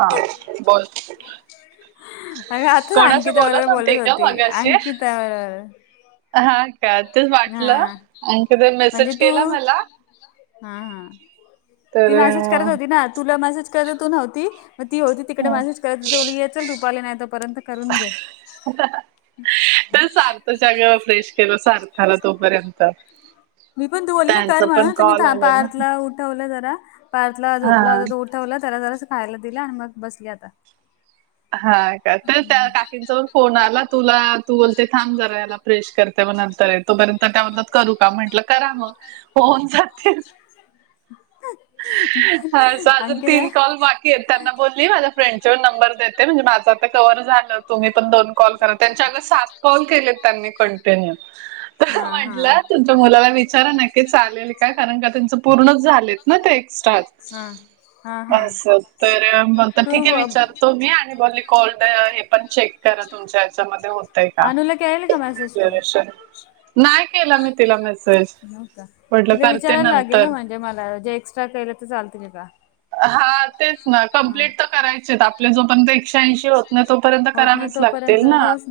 हा बोल. अरे आताच कोणाशी अंकिता बरोबर बोलत का होती मगाशी अंकिता बरोबर. हा का तेच हा वाटलं अंकिताने म्हणजे मेसेज तू केला मला. हा हा तर ती मेसेज करत होती अं, ना तुला मेसेज केला तर तू नव्हती. मग ती होती तिकडे मेसेज करत होती बोली ये चल रुपाली नाही तोपर्यंत करून घे. [inaudible] त सगळ्यावर फ्रेश केलं सारथाला तोपर्यंत. मी पण त बोलले ना कर त्यांचा पण म्हणून त मी कॉल आलेला पार्थला उठवलं जरा पार्थला हा झोपला होता तो ठवलं त्याला जरास खायला दिलं आणि मग बसली आता. हा का तर त्या काकींचा पण फोन आला तुला तू बोलते थांब जरा याला प्रेश करते मग नंतर तोपर्यंत त्या म्हणतात करू का म्हंटलं करा मग होऊन जाते. हा अस अजून तीन अंकिता कॉल बा कीयेत त्यांना बोलली माझ्या फ्रेंडचे पण नंबर देते म्हणजे माझं आता कव्हवर झालं. तुम्ही पण दोन कॉल करा त्यांच्या अगं सात कॉल केले त्यांनी कंटिन्यू. हा हा. म्हटलं तुमच्या मुलाला विचारा नक्की चालेल का कारण का त्यांचं पूर्णच झालेत. म ते एक्स्ट्राच सांगेल. हा हा हा अस तर म ठीके तू विचारतो मी आणि बोली कोल्ड हे पण चेक करा तुमच्या याच्यामध्ये होतय का अनुला केलेला का मेसेज तू? ड्युरेशन. नाही केला मी तिला मेसेज हो म्हटलं करते नंतर. जे मला जे एक्स्ट्रा केलं ते चालतील का? हा तेच ना हा कंप्लीट तर करायचेत आपले जो पर्यंत एकशे ऐंशी होत नाही तोपर्यंत होत नाही करावेच तोपर्यंत लागतील ना होच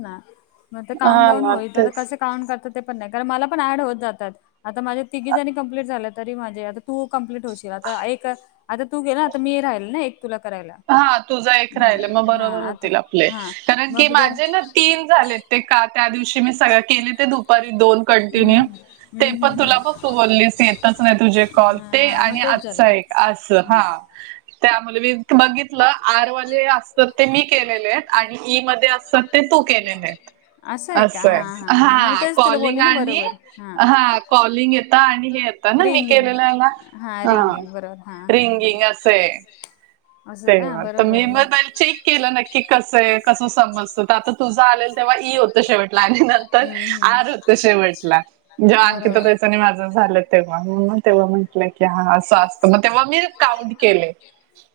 मग ते काउंट हा डाऊन ना होईल आता तेच. कसं काउंट करतात ते पण नाही कारण मला पण ॲड होत जातात आता माझे तिघी जणी कंप्लीट झालं तरी माझे आ तू कंप्लीट होशील आता एक आता तू गेला आता मी राहिल ना एक तुला करायला. हा तुझं एक राहिलं मग हम्म हा बरोबर आता होतील आप ले हा कारण की मग जर माझे ना तीन झाले ते का त्या दिवशी मी सगळ केले ते दू पारी दोन हम्म कंटीन्यु ते हम्म पण हम्म तुला ब हम्म तू बोललीस येतच नाही तुझे कॉल ते हा मग आणि तेच आजचा झालंय एक अस हा त्या मुले बघित लं आर वाले असतात ते मी केलेले आहेत आणि ई मध्ये असतात ते तू केलेले आहेत. आहे का असं हा हा मग मी हां तेच तुला कॉलिंग बोलली ना आणि बरोबर हा हां कॉलिंग येतं आणि हेतं नां मी रिंगिंग केलेलं हा हे रिंगिंग बरोबर हा हा बरोबर. रिंगिंग असे असं का तेव्हां तरं बरोबर मी झालं मग मईल चेक केलं नक्की कसं आहे कसं समजतं तरं आंता तुझं आलेल तेव्हां ई होतसे म्हंटला आणि नंतर हम्म हम्म आर होतसे म्हंटला जेव आंणखी बरोबर पैचनी माझं झालं ते मगं तेंव्हा म्हंटलं की हां असं असतं मंग तेव्हा मी काउंट केले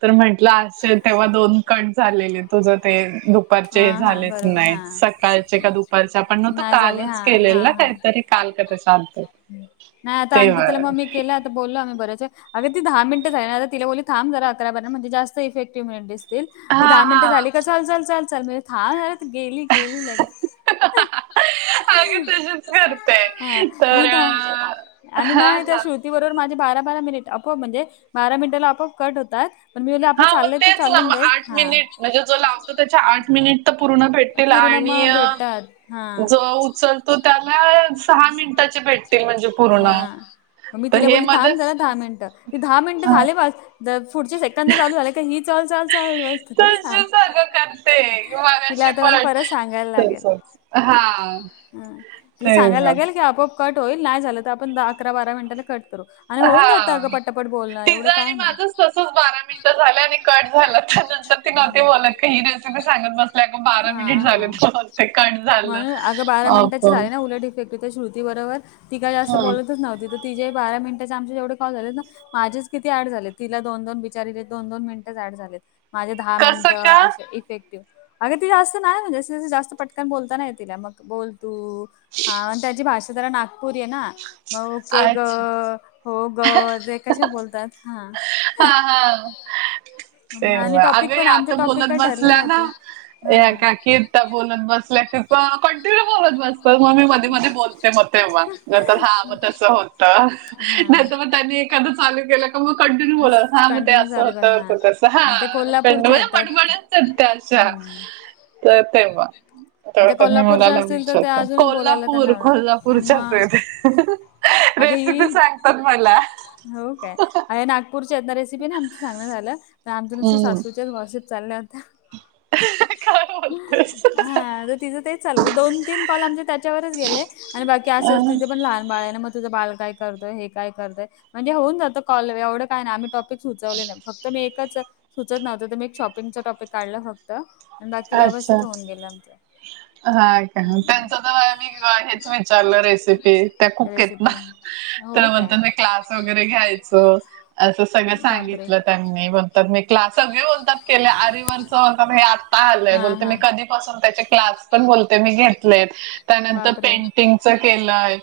तरं म्हं लांस्टचे तेव्हां दोन कंट झालेले तुझं ते दुपांरचे हा हे हा झालेच बरोबर नाहीं हा सकाळचे कां दुपा परच्यां आपणं नाहीं तो नाही झाले कालंच हा केलेल हा नां हा कांहींतरी कांल कं तेचां अर्थ नाहीं आंता आंनखि मम्मी केलांत बोललोम्ही बरंच अगं तीला दहा मिनटं झालं तिलां बोली थांब जरां अकरा बाररा म्हणे जास्तं इफेक्टि्ह मि ते हा दहा मिनिटं हा झालीं कां चलं चांल चलं चलं मे थांबावं झां गेली गेली लगे अग तशीच हां करते मी तर दहा अं, आणि हा नाहीं त्यां ना शोध ती बरोबर माझे बारा बारा मिनिट आपलं म्हणजे बारा मिनिटांला आपलं कंट होतांत पणं मील्या हं मंग तेचं नां मगं आंठ मिनिटं म्हणजे जो लावतो त्यांच्या आंठ मिनिटं तरं पूर्ण भेटतील पूर्ण आणि मग भेटतात हां. जो उचलतो त्यांला सहा मिनिटांचे भेटलां हं मंग मी तिलां हे बोलली थांब मध्येच झालां दहा मिनिटं ते दहा मिनिटं झाले पास पुढचे सेकंड तरं चालूं झाले कां ही चलं चलं चांल वांत कुंठे सल तशीच अगं करते तिलां मगाशी आंता मलां पण परंत सांगायला लागेल तसच हा हंला तेच सांगायला ना. लागेल की आपोआप कंट होईल नाहीं झालं तरं आपणं अकरा बारा मिनिटांला कंट करूं हां तिचं आणि नाही. माझंच तसंच बारा मिनिटं झालं आणि कंट झालं त्यानंतर ति नं ते बोलला की ही रे सांगत बसल्या अं बारा हां मिनिटं हां. झालं ते कंट झालं अं फूलं र् इफेक्ट श्रुती बरोबर ती कायं जास्तं बोलतचं नव्हं ते तरं ति जाही बारा मिनिटांचे आमच्या जेवढे खाऊं झालेत नां माझेच किती ऍड झाले तिलां दोन दोन बिचारीले दोन दोन मिनटांच ऍड झालेत माझ्यां दहा कसं मिनिटं का असे इफेक्टिव्ह अगं ती जास्तं नाहीं म्हणजे जास्तं पटंकन बोलतां नाहीं तिलां मंग बोलंतूं हां त्यांची भाषा जरां नागपूरी आहे नां मगं ओके एक अच्छा गं हो गं रे कशे बोलतांत हां तेव्हां अगं आंता टॉपिक बोलतं काय ठरले बसल्यां नां नव्हते हा यां काकी एकतां बोलतं बसल्यां की कंटिन्यूं बोलतं बसं त्यां तरं मंग मी मध्यें मध्यें बोलते मंग तेव्हां जे हां मंग तसं होतं हा नाहीतर मग त्यांनी एखाद्या चालूं केलं मंग कंडनी बोलां हां मंग ते कंटिन्यू असं चालू कर होतं हा होतं तसं आणि ते हां प कोल्हापूरच्या येतात. पटबण सत्यांशा हम्म तरं तेव्हां आणि त्या तरंता मी कोल्हापूरच्या मुलांला असतील तर ते विचारतं अजूनच बोलायला कोल्हांपूर त्यांना आवड कोल्हांपूरच्यांच मग आहे अगं ही रेसिपी सांगतांत मलां हो कायं अं नागपूरच्यांना रेसिपी नांही आमचं झालं आमच्यां नुसतं हम्म. सासू ते गॉसिप चालले होत्यां कायं होतं हां तरं तिचं तेचं चांल दोन तीनं कॉल आमचे त्यांच्यावरच गेले आणि बाकी असंच अं, तिथे पणं लहांन बाळंना मं तुझं बांल कायं करतोय हे कायं करतंय म्हणे होऊंन जातं की एवढं कायं नाहीं आम्ही टाॅपिक सुचवलेल नाहीं फक्तं मी एकचं सुचते नव्हतं तरं मं एक शॉपिंगच टॉपिक काढलं फक्तं आणि बाकी अच्छा व्यवस्थित होऊन गेले आमच. हा, का त्यांच तर मी हेच विचारलं रेसिपी त्या कुक हेत ना. रेसिपी हो तर काय म्हणतात ना, क्लास वगैरे घ्यायच अस सगळं बापरे सांगितलं त्यांनी. मी म्हणतात, मी क्लास सगळे बोलतात केले, आरिवरच होता बाई आत. पाहलंय हा बोलते, मी हा कधीपासून त्याचे क्लास पण बोलते, मी घेतलेत. त्यानंतर बापरे पेंटिंगच केलंय,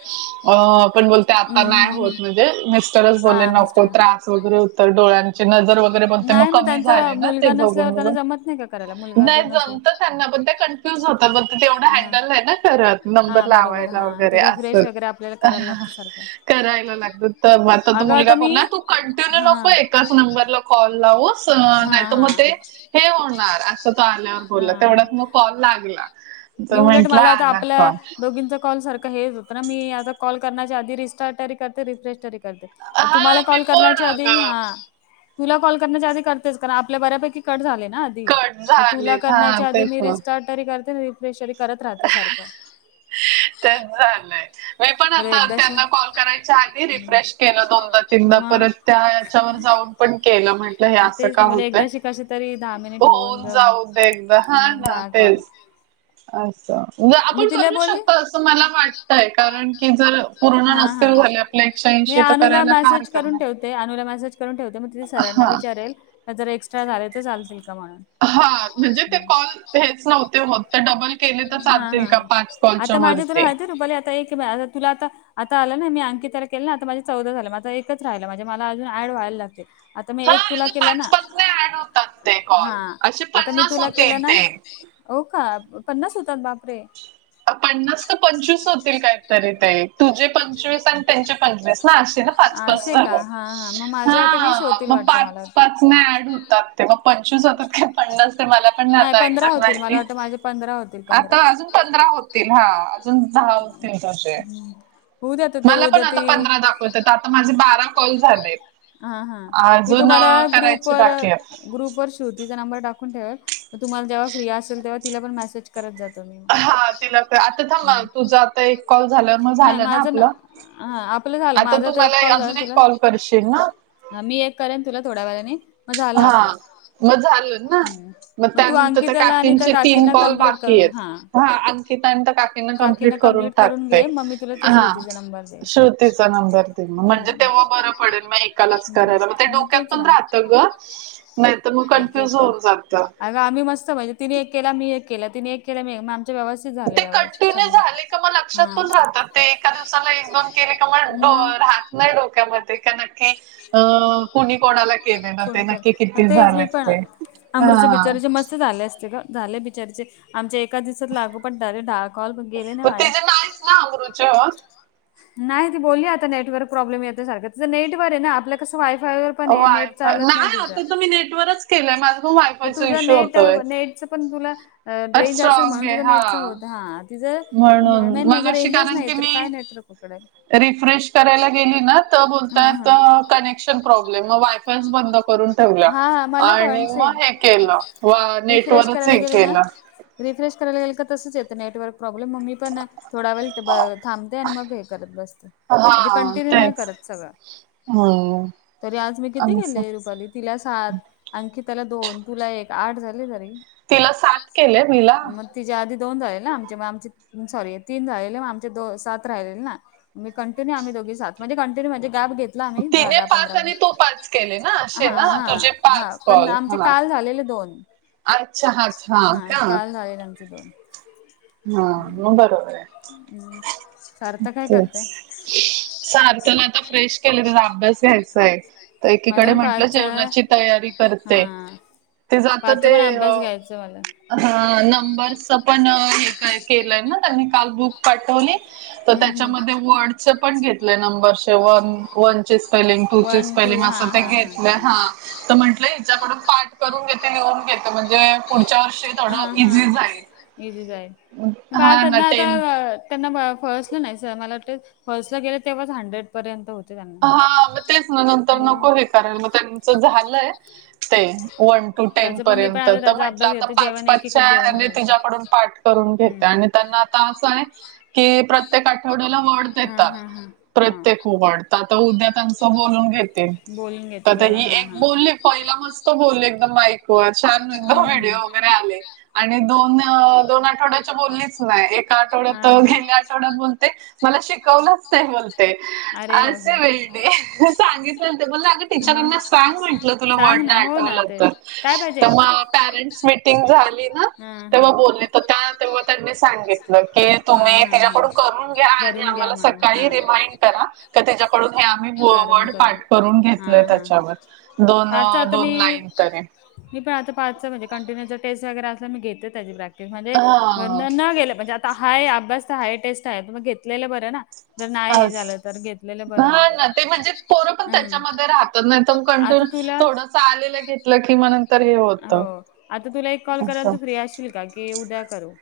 अ पण बोलते आता हम्म हम्म नाय होत. हम्म म्हणजे मिस्टरच बोले, हा नको मिस्टर त्रास वगैरे हो तर डोळ्यांची नजर वगैरे, पण ते मग कमी झाले ना ते बघून, बघून. झिंग करायला मग. नाही जमत त्यांना, पण त्या कं कन्फ्यूज होत, मग तेवढं हा हँडल नाही ना करत, नंबर हा बरोबर लावायला हा ते वगैरे रिफ्रेश असंच वगैरे आपल्याला करायला लागतो सारखं. करायला लागतात, तर आता तो अगं मुलगा मी बोलला तू कंटाळू हा नको एकच नंबरला कॉल लावुस, हा नाही मग हा ते होणार. तो आल्यावर हा बोलला. तेवढाच मग कॉल लागला, मी तो उलट म्हटला मला आता आला आपल्या कॉल. दोघींचा कॉल सारखं हेच होतं ना, मी आता कॉल करण्याच्या आधी रिस्टार्टरी करते, रिफ्रेश तरी करते. हा तुम्हाला मी कॉल पण करण्याच्या आधी अगं हा. तुला कॉल करण्याच्या आधी करतेच, कारण आपले बऱ्यापैकी कट झाले ना आधी. कट मग तुला झालेत हा करण्याच्या आधी, तेच मी ना रिस्टार्ट तरी करते. रिफ्रेश करत राहते सारखं. ते झालंय, मी पण मला आता एकदाशी त्यांना कॉल करायच्या आधी रिफ्रेश केलं दोनदा-तीनदा मग परत त्या ह्याच्यावर जाऊन पण केलं, म्हंटलं हे असं का होतय? तशे तरी दा होऊन जाऊदे एकदा, हा मग ना दहा तेच. कॉल अस, मी आपण तिला करू बोलली शकतोय असं मला वाटतंय, कारण की जर पूर्ण हा हा नसतील झाले आपल्या एकशेऐंशी, तर करायला काय हरकत नाही. ते अनुला मेसेज करून ठेवते, मग तिथे सरांना हा. विचारेल. जर एक्स्ट्रा झाले तर चालतील का? म्हणून. हा, म्हणजे ते कॉल हेच नव्हते होत, तर डबल केले तर हा चालतील का पाच? कॉलच्या वरती. ताई एकना, तुला आता आता आलं ना मी अंकिताला केलं ना, आता माझे चौदा झालं मग आता एकच राहिलं म्हणजे मला अजून ऍड व्हायला लागते. आता मी हा एक तुला अगं केला पाच ना. पाच ने ऍड होतात ते कॉल हा, असे आता मी पन्नास तुला होतील केलं ना. ते. हो का, पन्नास होतात बापरे. पन्नास का पंचवीस होतील कायतरी ते, तुझे पंचवीस आणि त्यांचे पंचवीस ना अशे ना? पाच, पाच असे का धरुन, हा हा मग माझ्या आता वीस हा होतील मग वाटतं मला पाच, वाटतं पाच नाही आठ हुतात. ते मग पंचवीस जातात का पन्नास? तर मला पण नाही आता पंधरा एझॅक्ट होतील मला माहिती. वाटतं माझे पंधरा होतील पंधरा आता अजून प पंधरा होतील, हा आजुन दहा होतील अशे, हम्म. होऊ द्या तर ते मला पण उद्या ते आता पंधरा दाख पण तिथं आता, माझे बारा कॉल झालेत. हा, हा मी अजून तुम्हाला अं, करायचे ग्रुपवर, बाकी आहे ग्रुप वर श्रुतीचा नंबर टाकून ठेवन, मग तुम्हाला जेव्हा फ्री असेल तेव्हा तिला पण मेसेज करत जा तुम्ही मग. हा तिला, आता थांबा हम्म. तुझं आता एक कॉल झाल्यावर मग नाही झालं ना माझं आपलं? हा, आपलं झालं, आता माझा तू तर एक मला कॉल झाला अजून एक तुला? कॉल करशीन? हा, मी एक करेन तुला थोड्या वेळानी, मग झालं आपलं. हा मग झालं ना, हम्म मग तू त्यानंतर तर अंकिताला आणि त्या काकींचे तीन काकींना कॉल कम्प्लीट बाकी करून आहेत. हा अंकिता आणि त्या काकीना काकींना कम्प्लीट करून टाकते. घे मग मी तुला ते हा श्रुतीचा नंबर देईन श्रुतीचा नंबर तेच ग म्हणजे हम्म तेव्हा बरं पडेल, मग एकालाच करायला मग ते डोक्यात तेच पण ना राहतं ग. नाही, तर मग एक एक कन्फ्युज कॉल होऊन जात. अगं आम्ही मस्त म्हणजे तिने एक केला. मी एक केला. तिने एक केला. मी आमचं व्यवस्थित झालं ते व्यवस्थित कंटिन्यू सगळ झाले का मग लक्षात हा, पण राहतात ते एका दिवसाला एक, दोन केले का मग तो राहत नाही. डोक्यामध्ये का नक्की अ, कोणी कोणाला केले. ना ते नक्की किती झालेत ते, अमृच्या हा बिचारीचे मस्त झाले असते गं, झाले. बिचारीचे आमच्या एका दिवसच लागू पाट दहा कॉल गेले ना, पण त्याचे [inaudible] नाही. ती बोलली आता नेटवर्क प्रॉब्लेम येत सारखं तरं नेटवर आहे ना, आपल्या कसं वायफायवर पण आहे नेट वायफाय चालत नाही. आता तर मी नेटवरच केलंय, माझं मग तुझं नेट, नेटच पण तुला रेंज असेल स्ट्रॉंग म्हणून आहे तुझं नेटचा हा होत. हा तिझं तर म्हणून मेन मग म्हणजे अशी रेंजस कारण नाही की तर काय मी नाहीतर कुकड. रिफ्रेश करायला गेली ना तर होतात कनेक्शन प्रॉब्लेम वायफायच बंद करून ठेवलाय हा हा मग मला आणि पण मग सेम हे केलं व रिफ्रेश नेटवरच करायला हे गेले ना केलं. रिफ्रेश करायला गेलं तर तसेच येतं. नेटवर्क प्रॉब्लेम मी पण ना थोड वेळ ब थांबते आणि मग हे करत बसते म्हणजे हा कंटिन्यू नाही तेच करत सगळं हम्म तरी आज मी किती अस गेले रुपाली. तिला सात अंकिताला दोन तुला एक आठ झाली तरी तिला सात केलंय, मी ला मग तिच्या आधी दोन झाले ना, आमचे आमची सॉरी तीन झालेले मग आमचे दो सात राहिलेले ना, मी कंटन्यू आम्ही दोघी सात म्हणजे कंटन्यू म्हणजे गॅप घे घेतला. आम्ही दहा - तिने दहा, पाच पंधरा आणि तू पाच केले ना हा असे ना हा तुझे हा, पाच पण कॉल आमचे हा काल झालेले दोन अच्छा अच्छा हा का काल झालेले आमचे दोन. हा मग बरोबर आहे. हम्म, सार्थक काय अ करतय सारख्याला आता फ्रेश केलं त्याचा अभ्यास घ्यायचा आहे. तर मला एकीकडे पण म्हटलं, पाच जेवणाची तयारी हा करते. ते जात पाचचा ते पण अ अभ्यास घ्यायचा मला हा नंबरच पण हे काय केलंय ना, त्यांनी काल बुक पाठवली. तर हम्म हम्म. त्याच्यामध्ये वार्डच पण घेतलंय नऊ वर्ष वन वनचेस स्पेलिंग टू ची वन टू स्पेलिंग हा असं ते हा घेतल्यात हा. तर म्हटलं हिच्याकडून पाठ करून घेते, लिहून घेतो म्हणजे पुढच्या वर्षी [unintelligible] थोडं इझी जाईल हा ना टेन त्यांना फळसलं नाहीस, मला वाटतय फळसला गेलं तेव्हा झाडलय. पर्यत होते त्या हा मग तेच ना नंतर नको विचारायला. मग त्यांच झालंय ते वन टू -टेन त्याचं पण मी पण पर्यंत आता तर त्याचा म्हंटलं अभ्यास आता घेते पाच, जेवण एकीकडे पाचच्या जेवण घालते. तिच्याकडून पाठ करून घेते हम्म. आणि त्यांना तास की प्रत्येक आठवड्याला वर्ड हा देतात. हा हा. हा प्रत्येक वर्ड आता उद्या त्याचं बोलून घेते. बोलून घेतील तर बरं ही हा एक हा बोललेत पहिला मस्त बोलले एकदम माइक वर छान एकदम हम्म व्हिडिओ हम्म. वगैरे आले. आणि दोन -दोन आठवड्याच्या बोललीच नाही. एक एका हा आठवड्यात ना गेल्या, आठवड्यात बोलते. मला शिकवलंच नाही बोलते. अरे असे बापरे होय ते सांगितलं ते मला अगं मग टीचरांना सांग म्हटलं तुला सांग वडणं ना हो ना आठवलं ते तर काय पाहिजे? पेरेंट्स मीटिंग झाली ना हा तेव्हा हा. बोले तर तेव्हा त्यांनी सांगितलं की प्या हा तुम्ही हा हा तिच्याकडून करून घ्या आणि करून घ्या आम्हाला म्हणून सकाळी हा रिमाइंड करा का त्याच्याकडून हे आम्ही व वड पाठ करून हा घेतलंय हा हा त्याच्यावर दोन पाच आता दोन मी लाईन त हे मी प आता पाच म्हणजे कंटिन्यूचा टेस्ट वगैर अस मी घेते त्या प्र्या म्हणजे हा न गेलं म्हणजे आता हाय अभ्यास तर हाय टेस्ट आहे त मग घेतलेले बर ना जर नाही हे अस झालं तर घेतलेलं बरं हा मत ते म्हणजे पोरं पण त्याच्यामध्ये राहत नाही कंट आता तुला थोड आलेलं घेतलं कि म नंतर हे होतं हो आता तुला एक कॉल असं करायला त फ्री असशील का की उद्या करू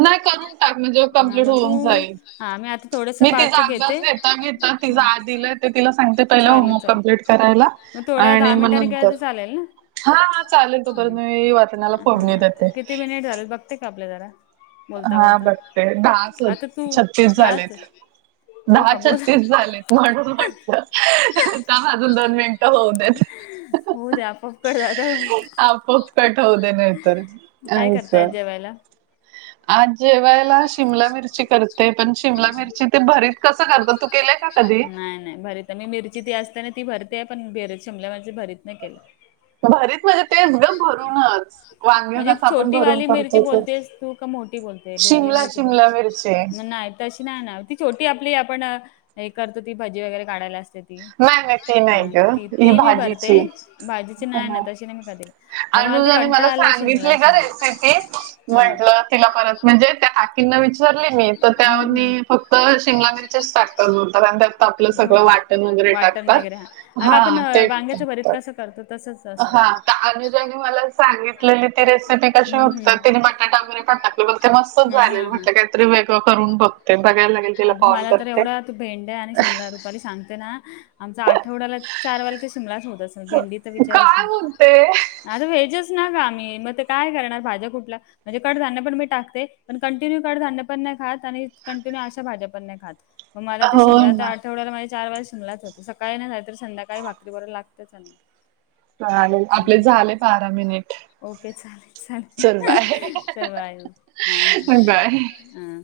नाही करून टाक म्हणजे हा कंप्लीट मग तू होऊन जाईल हा मी आता थोडस मी पाच तिचा घेते अभ्यास घेता घेता हा तिजा दिलं ते तिला सांगते पहिला चालेल होमवर्क चालेल कमप्लीट करायला मग थोड्या आणि दहा मग मिनिटांनी नंतर केलं तर चालेल हा हा चालेल तो हम्म. पर्यंत मी वरनाला फोडणी देते. ते कापले जरा. बोलता हा बोलता. बघते दहा आता तू छत्तीस दहाच झालेत. हो दहा का बोल छत्तीस झालेत. म्हणून म्हटलं अजून दोन मिनिटं होऊ देत. उकड झाल भाई. अपोआप कट होतय नाहीतर असं. गायला आज जेवायला शिमला मिरची करत. ते पण शिमला मिरची ते भरीत कसं करतात तू केलंय का कधी? नाही नाही भरी तर मी मिरची ती असताना ती भरते पण भेरत शिमल्या मिरची भरीत नाही केलं. भरीत म्हणजे तेच ग भरूनच वांगे म्हणजे कसं आपण छोटी भरून वाली मिर्ची करतो तसं. बोलतेस तू का मोठी बोलते ढोबली शिमला मिरची बोल शिमला मिरची नाय. तशी ना ना ती छोटी आपली आपण हे करतो ती भाजी वगैरे काढायला असते त्या. नाही नाही ती नाही ग ही ती मी भरते भाजीची. भाजीची नाही ना हा तशी नाही मी खाते. अग मला कंटाळा आला म्हटलं तिला परत म्हणजे त्या तेना विचारलय मी तर हम्म त्यावर हम्म मी फक्त शिमला मिरची टाकता आणि त्या आपलं हो सगळं का वाटण वगैरे वाटण टाकतात वगैरे हा ते टाकतात. तरत तसंच असेल. हा आता अनुजाने मलाच सांगितलेली ती रेसिपी कशी हम्म होत हम्म तिने बटाटा वगैरे पटाकले ब ते मस्त हा झाले हा म्हट काय वेगळं करून हा बघ अगं मला तर एवढा भेंड्या आणि शिमला रुपाली सांग ना आमचा आठवड्याला चार वाला तर शिमलाच होत अस भेंडी तर विचारच काय ना बोलते आता व्हेजच ना का आम्ही मग ते काय करणार भाज्या कुठला म्हणजे कडधान्य पण मी टाकते पण कंटिन्यू कडधान्य पण नाही खात आणि कंटिन्यू आ भाज्या पण नाही खात मला ते हो शिमला तर ना आठवड्यावर माझे चार बार शिमलाच हो सकाळी नाही झाय तर संध्याकाळी भाकरी बर लागतेच झाले. आपले हम्म. झाले बारा मिनिट. ओके. चालेल चल बाय चालेल. चल बाय हा. हा. बाय हा.